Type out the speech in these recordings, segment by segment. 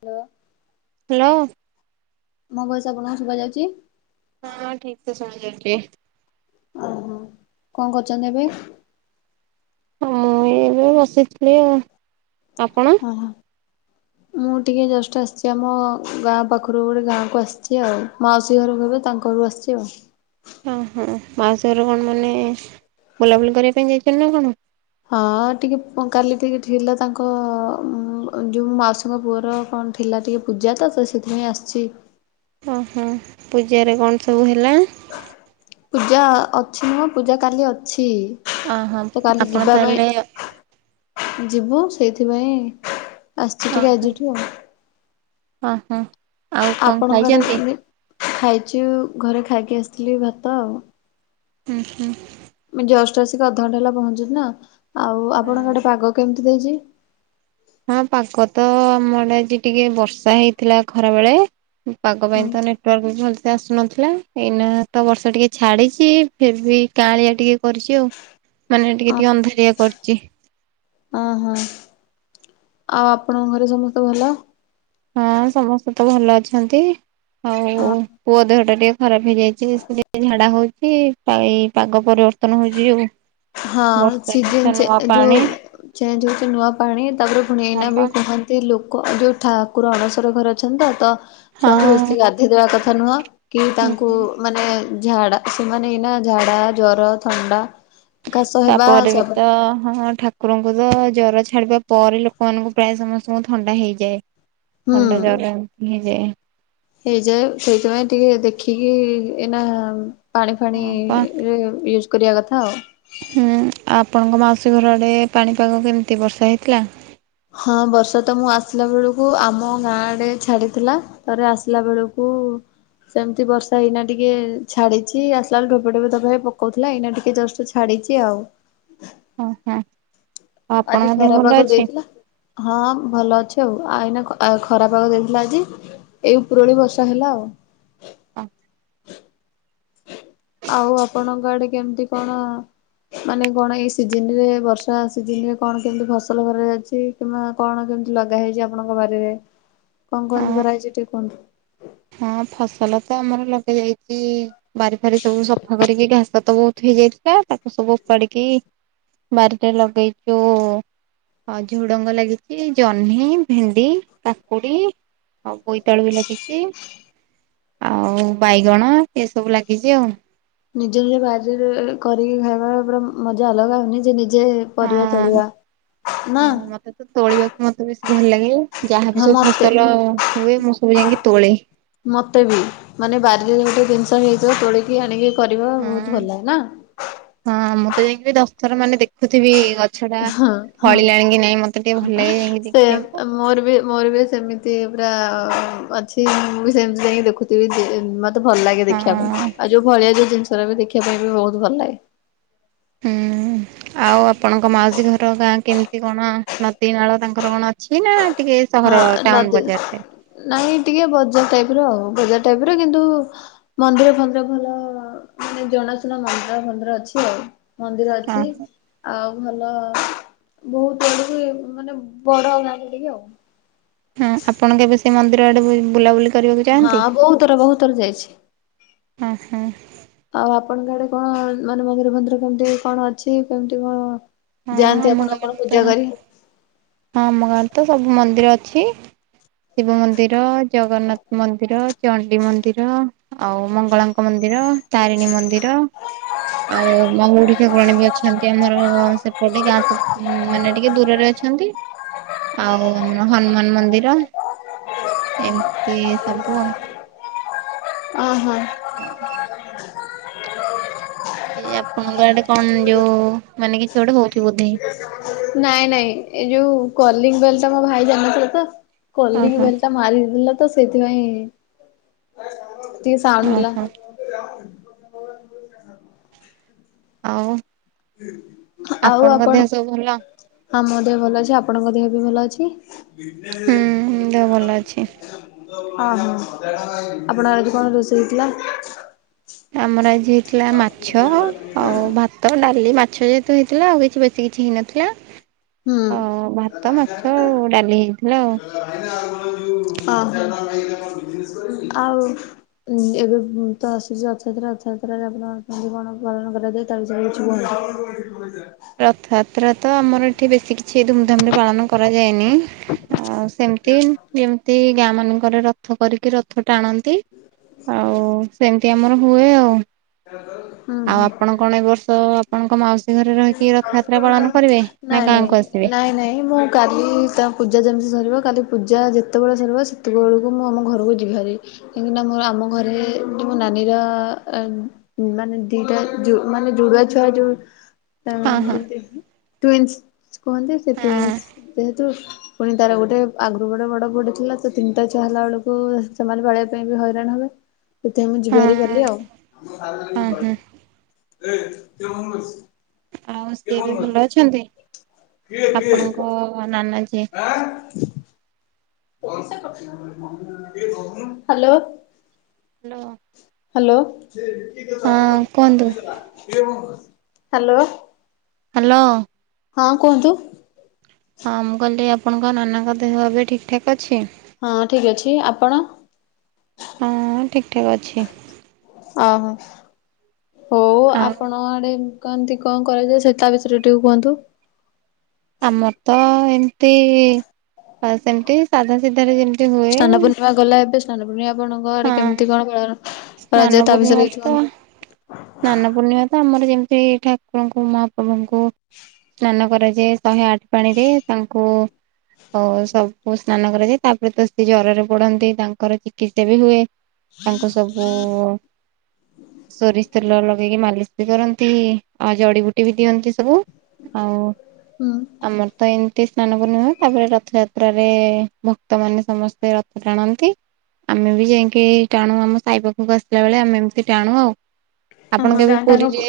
ତ। ହାଲୋ। ମୋ ଭଏସ ଆପଣଙ୍କୁ ଶୁବା ଯାଉଚି? ହଁ ଠିକ୍ ସେ ଶୁଣା ଯାଉଚି। ଓହୋ କଣ କରୁଚନ୍ତି ଏବେ? ହଁ ମୁଁ ଏଇ ଏବେ ବସିଥିଲି ଆଉ। ଆପଣ? ଓ ହୋ। ମୁଁ ଟିକିଏ ଜଷ୍ଟ ଆସିଚି ଆମ ଗାଁ ପାଖରୁ ଗୋଟଏ ଗାଁକୁ ଆସିଚି ଆଉ। ମାଉସୀ ଘର ହେବେ ତାଙ୍କ ଘରୁ ଆସିଚି ଆଉ। ଓହୋ ମାଉସି ଘର କଣ ମାନେ ବୁଲାବୁଲି କରିବା ପାଇଁ ଯାଇଚନ୍ତି ନା କଣ? ହଁ ଟିକେ କାଲି ଟିକେ ଥିଲା ତାଙ୍କ ଯୋଉ ମାଉସୀଙ୍କ ପୁଅର କଣ ଥି ଥିଲା ଟିକେ ପୂଜା ତ, ତ ସେଥିପାଇଁ ଆସିଚି। ଓହୋ ପୂଜାରେ କଣ ସବୁ ହେଲା? ପୂଜା ଅଛି ନୁହଁ ପୂଜା କାଲି ଅଛି। ଅଁ ହଁ ତ କାଲି ଆପଣ ଯିବା ପାଇଁ ତାହେଲେ ଯିବୁ ସେଇଥିପାଇଁ ଆସିଚି ଟିକେ ଆଜିଠୁ ଆଉ। ଅ ହ ଆଉ କଣ ଖାଇଚନ୍ତି? ଖାଇଚୁ ଘରେ ଖାଇକି ଆସିଥିଲି ଭାତ ଆଉ। ଉଁ ହୁଁ। ଯଷ୍ଟ ଆସିକି ଅଧଘଣ୍ଟା ହେଲା ପହଞ୍ଚୁଚି ନା ଆଉ ଆପଣଙ୍କ ଆଡେ ପାଗ କେମିତି ଦେଇଚି? ହଁ ପାଗ ତ ଆମ‌ ଆଡେ ଆଜି ଟିକେ ବର୍ଷା ହେଇଥିଲା ଖରା ବେଳେ। ପାଗ ପାଇଁ ତ ନେ ଟୱାର୍କ ବି ଭଲସେ ଆସୁନଥିଲା ଏଇନା ତ ବର୍ଷା ଟିକେ ଛାଡିଚି ଫିର୍ ବି କାଁଳିଆ ଟିକେ କରିଚି ଆଉ ମାନେ ଟିକେ ଟିକେ ଅନ୍ଧାରିଆ କରିଚି। ଅଁ ହଁ ଆଉ ଆପଣଙ୍କ ଘରେ ସମସ୍ତେ ଭଲ? ହଁ ସମସ୍ତେ ତ ଭଲ ଅଛନ୍ତି। ଆଉ ପୁଅ ଦେହଟା ଟିକେ ଖରାପ ହେଇଯାଇଚି ଟିକେ ଝାଡା ହୋଉଚି ପାଗ ପରିବ ର୍ତ୍ତନ ହେଉଚି ଯୋଉ। ହଁ ବର୍ଷା ବର୍ଷା ସିଜନ ଚେ ନୂଆ ପାଣି ଯୋଉ ଚେଞ୍ଜ ହୋଉଚୁ ନୂଆ ପାଣି ତାପରେ ଫୁଣି ହଁ ଏଇନା ପା ବି କୁହନି ସେଇ ଲୋକ ଯୋଉ ଠାକୁର ଅଣସର ଘର ଅଛନ୍ତି ତ। ତ ଛୁଆଙ୍କୁ ହଁ। ବେଶି ଗାଧୋଇ ଦବା କଥା ନୁହଁ କି ହୁଁ ତାଙ୍କୁ ମାନେ ଝାଡ଼ା ସେମାନେ ଏଇନା ଝାଡ଼ା ଜର ଥଣ୍ଡା କାଶ ହେବା ତାପରେ ସବୁ ତ ହଁ ଠା ଠାକୁରଙ୍କୁ ତ ଜର ଛାଡିବା ପରେ ଲୋକମାନଙ୍କୁ ପ୍ରାୟ ସମସ୍ତଙ୍କୁ ଥଣ୍ଡା ହେଇଯାଏ। ଥଣ୍ଡା ହୁଁ ଜର ଏମିତି ହେଇଯାଏ। ହେଇଯାଏ ସେଇଥିପାଇଁ ଟିକେ ଦେଖିକି ଏଇନା ପାଣି ହଁ ପା ଫାଣିରେ ୟୁଜ କରିବା କଥା ଆଉ। ହୁଁ ଆପଣଙ୍କ ମାଉସୀ ଘର ଆଡେ ପାଣିପାଗ କେମିତି ବର୍ଷା ହେଇଥିଲା। ହଁ ବର୍ଷା ତ ମୁଁ ଆସିଲା ବେଳକୁ ଆମ ଗାଁ ଆଡେ ଛାଡିଥିଲା। ତାପରେ ଆସିଲା ବେଳକୁ ସେମିତି ବର୍ଷା ଏଇନା ଟିକେ ଛାଡିଚି ଆସିଲାବେଳେ ଠୋପେ ଠୋପେ ପକୋଉଥିଲା ଏଇନା ଟିକେ ଜଷ୍ଟ ଛାଡିଚି ଆଉ। ଓ ହଁ ଆଉ ଆଜି ଆପଣଙ୍କ ଦେହ ଖରା ଭଲ ପାଗ ଅଛି? ଦେଇଥିଲା। ହଁ ଭଲ ଅଛି ଆଉ ଆ ଏଇନା ଖ ଆ ଖରାପ ପାଗ ଦେଇଥିଲା ଆଜି ଏଇ ଉପରବୋଳି ବର୍ଷା ହେଲା ଆଉ। ହ ଆଉ ଆପଣଙ୍କ ଆଡେ କେମିତି କଣ ମାନେ କଣ ଏଇ ସିଜିନରେ ବର୍ଷା ସିଜନରେ କଣ କେମତି ଫସଲ କରାଯାଉଚି। କିମ୍ବା କଣ କେମିତି ଲଗା ହେଇଚି। ଆପଣଙ୍କ ବାରିରେ କଣ କୁହନ୍ତୁ ହଁ କରା ହେଇଚି ଟିକେ କୁହନ୍ତୁ। ହଁ ଫସଲ ତ ଆମର ଲଗା ଯାଇଚି ବାରି ଫାରି ସବୁ ସଫା କରିକି ଘା ସ ତ ବୋହୁତ ହେଇଯାଇଥିଲା ତାକୁ ସବୁା ଓପାଡିକି ବାରିରେ ଲଗେଇଚୁ ହଁ ଝୁଡଙ୍ଗ ଲାଗିଛି ଜହ୍ନି ଭେଣ୍ଡି କାକୁଡି ଆଉ ବୋଇତାଳ ବି ଲାଗିଛି ଆଉ ବାଇଗଣ ଏସବୁ ଲାଗିଛି ଆଉ ନିଜ ନିଜ ବାାରରେ କରିକି ଖାଇବା ପୁରା ମଜା ଅଲଗା ହଉନି ସେ ନିଜେ ପରିବା ହଁ ଚଳିବା ହଁ ନା ମତେ ତୋଳିବାକୁ ମତେ ବେଶ ଭଲ ଲାଗେ ଯାହାବି ହଁ ସବୁ ମତେ ଫସଲ ହୁଏ ମୁଁ ସବୁ ଯାଇକି ତୋଳେ ମତେ ବି ମାନେ ବାରିରେ ଗୋଟେ ଜିନିଷ ହେଇଯିବ ତୋଳିକି ଆଣିକି କରିବା ହଁ ବହୁତ ଭଲ ଲାଗେ ନା ହଁ ମୁଁ ତ ଯାଇକି ଦକ୍ଥର ମାନେ ଦେଖୁଥିବି ଗଛ ଟା ହଁ ହଁ। ଫଳିଲାଣିକ କି ନାଇଁ ମତେ ଟିକେ ଭଲ ଲାଗେ ଯାଇକି ସେ ଦେଖିବାକୁ ମୋର ବି ମୋର ବି ସେମିତି ପୁରା ଅଛି ମୁଁ ବି ସେମିତି ଯାଇକି ଦେଖୁଥିବି ବହୁତ ଭଲ ଲାଗେ ହଁ ଦେଖିବା ପାଇଁ ଆଉ ଯୋଉ ଭଳିଆ ଯୋଉ ଜିନିଷ ର ବି ଦେଖିବା ପାଇଁ ବି ବହୁତ ଭଲ ଲାଗେ ହୁଁ ଆଉ ଆପଣଙ୍କ ମାଉସୀ ଘର ଗାଁ କେମିତି କଣ ନଦୀ ନାଳ ତାଙ୍କର କଣ ଅଛି ନା ଟିକେ ହଁ ସହର ଟାଉନ ନଦୀ ବଜାରରେ ନାଇଁ ଟିକେ ବଜାର ଟାଇପ ର ଆଉ ବଜାର ଟାଇପ ର କିନ୍ତୁ ମନ୍ଦିର ଭନ୍ଦିର ଭଲ ମାନେ ଜଣାଶୁଣା ମନ୍ଦିର ଭନ୍ଦିର ଅଛି ଆଉ ମନ୍ଦିର ହଁ। ଅଛି ଆଉ ଭଲ ବହୁତ ଗଡ ମାନେ ବଡ ଗାଁ ବ ଟିକି ଆଉ ହଁ ଆପଣ କେବେ ସେଇ ମନ୍ଦିର ଆଡେ ବୁଲାବୁଲି କରିବାକୁ ହଁ ଯାଆନ୍ତି? ବହୁତ ଥର ବହୁତ ଥର ଯାଇଛି ହଁ ହଁ ଆଉ ଆପଣଙ୍କ ଆଡେ କଣ ମାନେ ମନ୍ଦିରଭନ୍ଦିର କେମିତି କଣ ଅଛି କେମତି କଣ ହଁ ଯାଆନ୍ତି ଆମ ଆପଣ କଣ ଗାଁରେ ତ ପୂଜା ହଁ କରି ଆମ ଗାଁରେ ତ ସବୁ ମନ୍ଦିର ଅଛି ଶିବ ମନ୍ଦିର ଜଗନ୍ନାଥ ମନ୍ଦିର ଚଣ୍ଣ୍ଡୀ ମନ୍ଦିର ଆଉ ମଙ୍ଗଳାଙ୍କ ମନ୍ଦିର ତାରିଣୀ ମନ୍ଦିର ଆଉ ମାହୁଡି ଠାକୁରଣେ ବି ଅଛନ୍ତି ଆମର ସେ କୋଉଠେ ଗାଁ ମାନେ ଟିକେ ଦୂରରେ ଅଛନ୍ତି ଆଉ ଆମର ହନୁମାନ ମନ୍ଦିର ଏମିତି ସବୁ ଓହୋ ଓ ଏ ଆପଣଙ୍କର ଏଟେ କଣ ଯୋଉ ମାନେ କିଛି ଗୋଟେ ହଉଛି ବୋଧି ନାଇଁ ନାଇଁ ଏଇ ଯୋଉ କଲିଙ୍ଗ ବେଲଟ ଟା ମୋ ଭାଇ ଜତଲି ଓହୋ ବେଲଟ ମାରିଦଥିଲା ତ ସେଇଥିପାଇଁ ସେି ସାଉଣ୍ଡ ହେଲା ଓହୋ ଆଉ ଆଉ ଆପଣଙ୍କ ଦେହ ଆପଣ ସବୁ ଭଲ? ହଁ ମୋ ଦେହ ଭଲ ଅଛି ଆପଣଙ୍କ ଦେହ ବି ଭଲ ଅଛି ହୁଁ ଦେହ ଭଲ ଅଛି। ହଁ ହୋ ଆପଣଙ୍କ ଆଜି କଣ ରୋଷେଇ ହେଇଥିଲା ଆମର ଆଜି ହେଇଥିଲା ମାଛ ଆଉ ଭାତ ଡାଲି ମାଛ ଯେହେତୁ ହେଇଥିଲା ଆଉ କିଛି ସେ କିଛି ହେଇନଥିଲା ହ ହ ଭାତ ମାଛ ଆ ଡାଲି ହେଇଥିଲା ଆଉ ଓହୋ ଆଉ ଉଁ ଏବେ ତ ଆସୁଛି ରଥଯାତ୍ରା ରଥଯାତ୍ରାରେ ଆପଣଛନ୍ତି କଣ ପାଳନ କରାଯାଏ ତା ଯାଇ କିଛି ବ ରଥଯାତ୍ରା ତ ଆମର ଏଠି ବେଶୀ କିଛି ଧୁମଧାମ ରେ ପାଳନ କରାଯାଏନି ଆଉ ସେମିତି ଯେମିତି ଗାଁ ମାନଙ୍କରେ ରଥ କରିକି ରଥ ଟାଣନ୍ତି ଆଉ ସେମିତି ଆମର ହୁଏ ଆଉ ହୁଁ ଆଉ ହୁଁ। ଆପଣ କଣ ଏ ବର୍ଷ ଆପଣଙ୍କ ମାଉସୀ ଘରେ ରହିଛି ନାଇଁ ନାଇଁ ନାଇଁ ଆସିବେ? ନାଇଁ ନାଇଁ ମୁଁ କାଲି ତାଙ୍କ ପୂଜା ଯେମିତି ସରିବ କାଲି ପୂଜା ଯେତେବେଳେ ସରିବ ସେତେବେଳକୁ ମୁଁ ଆମ ଘରକୁ ଯିବାରି କାହିଁକିନା ଆମ ଘରେ ମୋ ନାନୀର ମାନେ ଦିଟା ଜୁ ମାନେ ଯଉରା ଛୁଆ ଯୋଉ ତ ହଁ ହଁ। ଟୁନ୍ସ କୁହନ୍ତି ସେ ହଁ ଟୁଇନ୍ସ ଯେହେତୁ ପୁଣି ତାର ଗୋଟେ ଆଗରୁ ଗୋଟେ ବଡ ପୁଅଟେ ଥିଲା ସେ ତିନିଟା ଛୁଆ ହେଲା ବେଳକୁ ସେମାନେ ପାଲେଇବା ପାଇଁ ବି ହଇରାଣ ହବେ। ସେଥିପାଇଁ ମୁଁ ଯିବି ହଁ ହାରି କାଲି ଆଉ। ହଁ ହଁ ଆଉ ସିଏ ବି ଭଲ ଅଛନ୍ତି ଆପଣଙ୍କ ନାନା ଯିଏ? ହ୍ୟାଲୋ। ହ୍ୟାଲୋ। ହ୍ୟାଲୋ ହଁ କୁହନ୍ତୁ ହ୍ୟାଲୋ। ହ୍ୟାଲୋ। ହଁ କୁହନ୍ତୁ? ହଁ ମୁଁ କହିଲି ଆପଣଙ୍କ ନାନାଙ୍କ ଦେହ ଏବେ ଠିକ୍ ଠାକ୍ ଅଛି। ହଁ ଠିକ୍ ଅଛି ଆପଣ? ହଁ ଠିକ ଠାକ ଅଛି। ଅହ ହଉ ଆଉ ଆପଣଙ୍କ ଆଡେ କହନ୍ତି କଣ କରାଯାଏ ସେ ତା ବିଷୟରେ ଟିକେ କୁହନ୍ତୁ? ଆମର ତ ଏମିତି ସେମତି ସାଧା ସିଧ ଯେମ ସ୍ନାନ ପୂର୍ଣ୍ଣିମା ଗଲା ଏବେ ସ୍ନାନ ପୂର୍ଣ୍ଣିମା ଆପଣଙ୍କ ଘରେ ହଁ କେମିତି କଣ ସ୍ନାନ କରାଯାଏ ତା ପୂର୍ଣ୍ଣିମା ବିଷୟରେ କି ତ [unintelligible] ସ୍ନାନ ପୂର୍ଣ୍ଣିମାରେ ତ ଆମର ଯେମିତି ଠାକୁରଙ୍କୁ ମହାପ୍ରଭୁଙ୍କୁ ସ୍ନାନ କରାଯାଏ ଶହେ ଆଠ ପାଣିରେ ତାଙ୍କୁ ଓ ସବୁ ସ୍ନାନ କରାଯାଏ ତାପରେ ତ ସେ ଜ୍ୱରରେ ପଡନ୍ତି ତାଙ୍କର ଚିତ୍ସ [unintelligible] ବି ହୁଏ ତାଙ୍କ ସବୁ ସୋରିଷ ତେଲ ଲଗେଇକି ମାଲିସ ବି କରନ୍ତି ଆଉ ଜଡିିବୁଟି ବି ଦିଅନ୍ତି ସବୁ ଆଉ ହଁ ଆମର ତ ଏମିତି ସ୍ନାନ ପୂର୍ଣ୍ଣିମା ତାପରେ ରଥଯାତ୍ରାରେ ଭକ୍ତମାନେ ସମସ୍ତେ ରଥ ଟାଣନ୍ତି। ଆମେ ବି ଯାଇକି ଟାଣୁ ଆମ ସାଇ ପାଖଙ୍କୁ ଆସିଲା ବେଳେ ଆମେ ଏମିତି ଟାଣୁ ଆଉ। ହଁ ଆପଣ ହଁ କେବେ ଗାଁ ଟାଙ୍କ ପୁ ପୁରୀରେ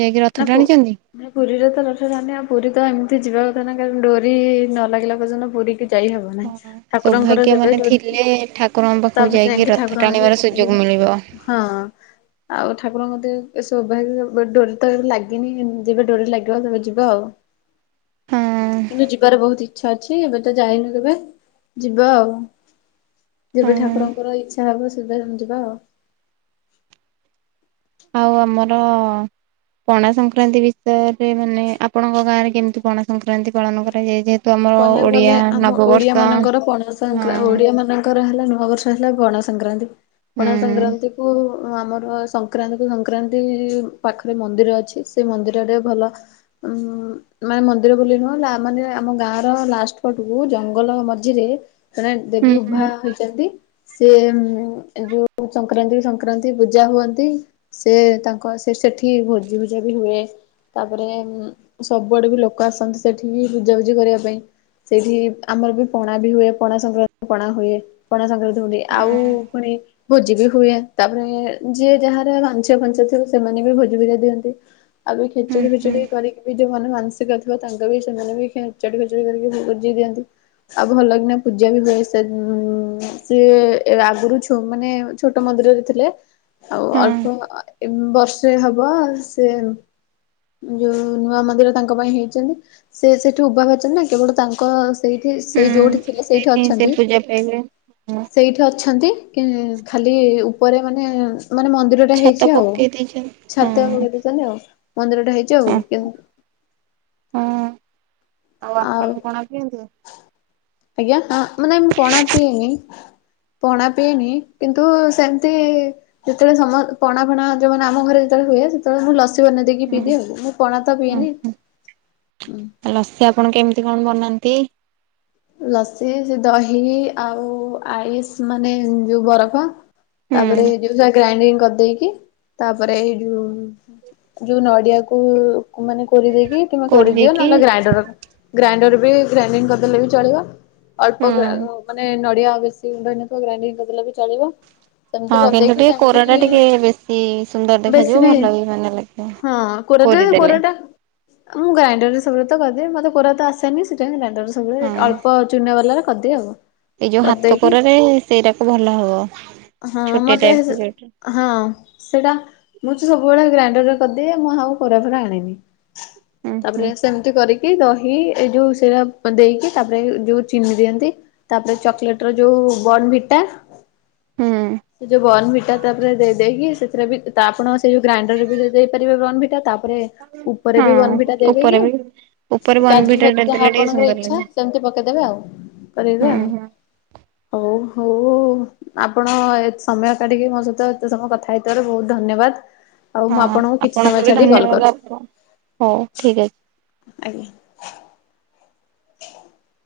ଯାଇକି ରଥ ଟା ଟାଣିଛନ୍ତି? ନ ପୁରୀରେ ତ [unintelligible] ଆଉ ପୁରୀ ତ ଏମିତି ଯିବା କଥା ନାହିଁ କାରଣ ଡୋରି ନ ଲାଗିଲା ପର୍ଯ୍ୟନ୍ତ ପୁରୀ କି ଯାଇ ହବ ନାହିଁ। ହ ଠାକୁରଙ୍କର ସୌଭାଗ୍ୟ ଯେବେ ମାନେ ଡୋରି ଥିଲେ ଠାକୁରଙ୍କ ପାଖକୁ ତାପରେ ଯାଇକି ରଥ ଠାକୁରଙ୍କ ଟାଣିବାର ସୁ ଯୋଗ ମିଳିବ। ହଁ ଆଉ ଠାକୁରଙ୍କ ମତେ ଏ ସୋଭାଗ୍ୟ ବଡୋର ତ ଲାଗିନି ଯେବେ ଡୋରି ଲାଗିବ ତବେ ଯିବା ଆଉ। ହଁ କିନ୍ତୁ ଯିବାର ବହୁତ ଇଛା ଅଛି ଏବେ ତ ଯାଇନୁ କେବେ ଯିବା ଆଉ। ଯେବେ ହଁ ଠାକୁରଙ୍କର ଇଚ୍ଛା ହବ ସେବେ ଯିବା ଆଉ। ଆଉ ଆମର ପଣା ସଂକ୍ରାନ୍ତି ବିଷୟରେ ସେମାନେ ଆପଣଙ୍କ ଗାଁ ରେ କେମିତି ପଣାସଂକ୍ରାନ୍ତି ପାଳନ କରାଯାଏ ଯେହେତୁ ଆମର କହିବାକୁ ଗଲେ ଓଡିଆ ଆମ ଓଡିଆ ନବବର୍ଷ ମାନଙ୍କର ପଣା ସ ହଁ ଓଡିଆ ମାନଙ୍କ କରା ହେଲା ନୂଆବର୍ଷ ହେଲା ଗଣା ସଂକ୍ରାନ୍ତି ହୁଁ ଗଣା ସଂକ୍ରାନ୍ତିକୁ ଆମର ସଂକ୍ରାନ୍ତିକୁ ସଂକ୍ରାନ୍ତି ପାଖରେ ମନ୍ଦିର ଅଛି ସେ ମନ୍ଦିରରେ ଭଲ ଉଁ ମାନେ ମନ୍ଦିର ବୋଲି ନୁହଁ ନା ମାନେ ଆମ ଗାଁ ର ଲାଷ୍ଟ ପଟକୁ ଜଙ୍ଗଲ ମଝିରେ ଜଣେ ହୁଁ ଦେବୀ ଉଭା ହୋଇ ଛନ୍ତି ସିଏ ଯୋଉ ସଂକ୍ରାନ୍ତି ସଂକ୍ରାନ୍ତି ପୂଜା ହୁଅନ୍ତି। ସେ ତାଙ୍କ ସେ ସେଠି ଭୋଜି ଭୁଜା ବି ହୁଏ ତାପରେ ସବୁଆଡେ ବି ଲୋକ ଆସନ୍ତି ସେଠିକି ପୂଜାପୂଜି କରିବା ପାଇଁ। ସେଇଠି ଆମର ବି ପଣା ବି ହୁଏ ପଣା ସଂକ୍ରାନ୍ତି ପଣା ହୁଏ। ପଣା ସଂକ୍ରାନ୍ତି ହଉ ହଁ ଆଉ ପୁଣି ଭୋଜି ବି ହୁଏ ତାପରେ ଯିଏ ଯାହାର ମାନସିକ ଫାନସିକ ଥିବ ସେମାନେ ବି ଭୋଜି ଭୁଜା ଦିଅନ୍ତି। ଆଉ ହୁଁ ଖେଚୁଡ଼ି ହୁଁ ବିଚୁଡି କରିକି ବି ଯୋଉ ମାନେ ମାନସିକ ଥିବ ତାଙ୍କର ବି ସେମାନେ ବି ଖେଚେଡ଼ି ଖେଚେଡ଼ି କରିକି ଭୋଜି ଦିଅନ୍ତି। ଆଉ ଭଲ କିନା ପୂଜା ବି ହୁଏ ସେ ଉଁ ସିଏ ଆଗରୁ ଛୁ ମାନେ ଛୋଟ ମନ୍ଦିରରେ ଥିଲେ ଆଉ ହଁ ଅଳ୍ପ ଅ ବର୍ଷେ ହବ ସେ ଯୋଉ ନୂଆ ମନ୍ଦିର ତାଙ୍କ ପାଇଁ ହେଇଚନ୍ତି। ସେ ସେଠୁ ଉଭା କରିଚନ୍ତି ନା କେବଳ ତାଙ୍କ ସେଇଠି ସେଇ ହୁଁ ଯୋଉଠି ଥିଲେ ସେଇଠି ହିଁ ସେ ଅଛନ୍ତି। ପୂଜା ପାଇବେ। ହଁ ସେଇଠି ଅଛନ୍ତି। କି ଖାଲି ଉପରେ ମାନେ ମାନେ ମନ୍ଦିର ରଟା ଛାତ ହେଇଛି ଆଉ ପକେଇ ଦେଇଛନ୍ତି ହଁ ଛାତ ପକାଇ ଦେଇଛନ୍ତି ଆଉ। ମନ୍ଦିରଟା ହେଇଛି ହଁ। ଆଉ ‌ ହଁ ଆଉ ଆପଣ ପଣା ପିଅନ୍ତି? ଆଜ୍ଞା ହଁ ମାନେ ମୁଁ ପଣା ପିଏନି। ପଣା ପିଇନି କିନ୍ତୁ ସେମିତି ଯେତେବେଳେ ସମ ପଣା ଫଣା ଯୋଉ ମାନେ ଆମ ଘରେ ଯେତେବେଳେ ହୁଏ ସେତେବେଳେ ମୁଁ ଲସ ସି ବନେଇ ଦେଇକି ପିଇଦିଏ ଆଉ ମୁଁ ପଣା ତ ହଁ ପିଏନି। ଲସି ଆପଣ କେମିତି କଣ ବନାନ୍ତି? ଲସି ସେ ଦହି ଆଉ ଆଇସ ମାନେ ଯୋଉ ବରଫ ତାପରେ ହୁଁ ଯୋଉ ଯା ଗ୍ରାଇଣ୍ଡିଙ୍ଗ କରିଦେଇକି ତାପରେ ଏଇ ଯୋଉ ଯୋଉ ନଡିଆକୁ ମାନେ କୋରିଦେଇକି କିମ୍ବା କୋଡିଦିଅ କରିଦେଇକି ନହେଲେ ଗ୍ରାଇଣ୍ଡର ଗ୍ରାଇଣ୍ଡର ବି ଗ୍ରାଇଣ୍ଡିଙ୍ଗ କରିଦେଲେ ବି ଚଳିବ। ହୁଁ। ଅଳ୍ପ ଗ୍ରା ମାନେ ନଡିଆ ବେଶି [unintelligible] ଗ୍ରାଇଣ୍ଡିଙ୍ଗ କରିଦଲେ ବି ଚଳିବ। ସେମିତି ହଁ କିନ୍ତୁ କରିଦେଇକି ଟିକେ ସେମିତି କୋରା ଟା ଟିକେ ବେଶୀ ସୁନ୍ଦର ଦେଖାଯିବ ଭଲ ବି ମାନେ ଲା ହଁ [unintelligible] କୋରାଟା ମୁଁ ଗ୍ରାଇଣ୍ଡରରେ ସବୁବେଳେ ତ କରିଦିଏ ମୋତେ କୋରା ତ ଆସେନି ସେଥିପାଇଁ ଗ୍ରାଇଣ୍ଡର ହଁ ସବୁବେଳେ ଅଳ୍ପ ଚୁନା ବାଲାରେ କରିଦିଏ। ଆଉ ଏଇ ଯୋଉ ହାତ କରିଦେଇକି କୋରାରେ ସେଇଡାକ ଭଲ ହବ ହଁ ଛୋଟିଆ ମତେ ଟାଇପ ର ଯୋଉଟା ହଁ ସେଇଟା ମୁଁ ତ ସବୁବେଳେ ଗ୍ରାଇଣ୍ଡରରେ କରିଦିଏ। ମୁଁ ଆଉ କୋରା ଫୋରା ଆଣେନି। ହୁଁ ହୁଁ ତାପରେ ସେମିତି କରିକି ଦହି ଏଇ ଯୋଉ ସେଉଡା ଦେଇକି ତାପରେ ଯୋଉ ଚିନି ଦିଅନ୍ତି। ତାପରେ ଚକୋଲେଟ୍ ର ଯୋଉ ବଣ୍ଣଭିଟା ହୁଁ ସେ ଯୋଉ ବଣ୍ଣଭିଟ ଟା ତାପରେ ଦେଇେଇକି ସେଥିରେ ବି ତା ଆପଣ ସେଇ ଯୋଉ ଗ୍ରାଇଣ୍ଡରରେ ବି ଦେଇପାରିବେ ବଣ୍ଣଭିିଟା ତାପରେ ଉପରେ ବି ବଣ୍ଣଭିିଟା ହଁ ଦେବେ ଉପରେ କି ବି ଉପରେ କାଜୁ ବନଭିଟା ଟା ଫାଜୁ ଦେଲେ ଯାହା ଟିକେ ଆପଣଙ୍କର ସୁନ୍ଦର ଇଚ୍ଛା ଲାଗେ। ସେମିତି ପକେଇଦବେ ଆଉ ହୁଁ କରିଦେବେ ଆଉ ହୁଁ ହଉ ହଉ ଆପଣ ଏତ୍ ସମୟ କାଢକି ମୋ ସହିତ ଏତେ ସମୟ କଥା ହେଇଥିବାରୁ ବହୁତ ଧନ୍ୟବାଦ୍। ଆଉ ମୁଁ ହଁ ଆପଣଙ୍କୁ କିଛି ସମୟ ବି ଛାଡିି କଲ୍ ଧନ୍ୟବାଦ ଆପଣ ହଉ କରୁଚି। ଠିକ ଅଛି। [inaudible]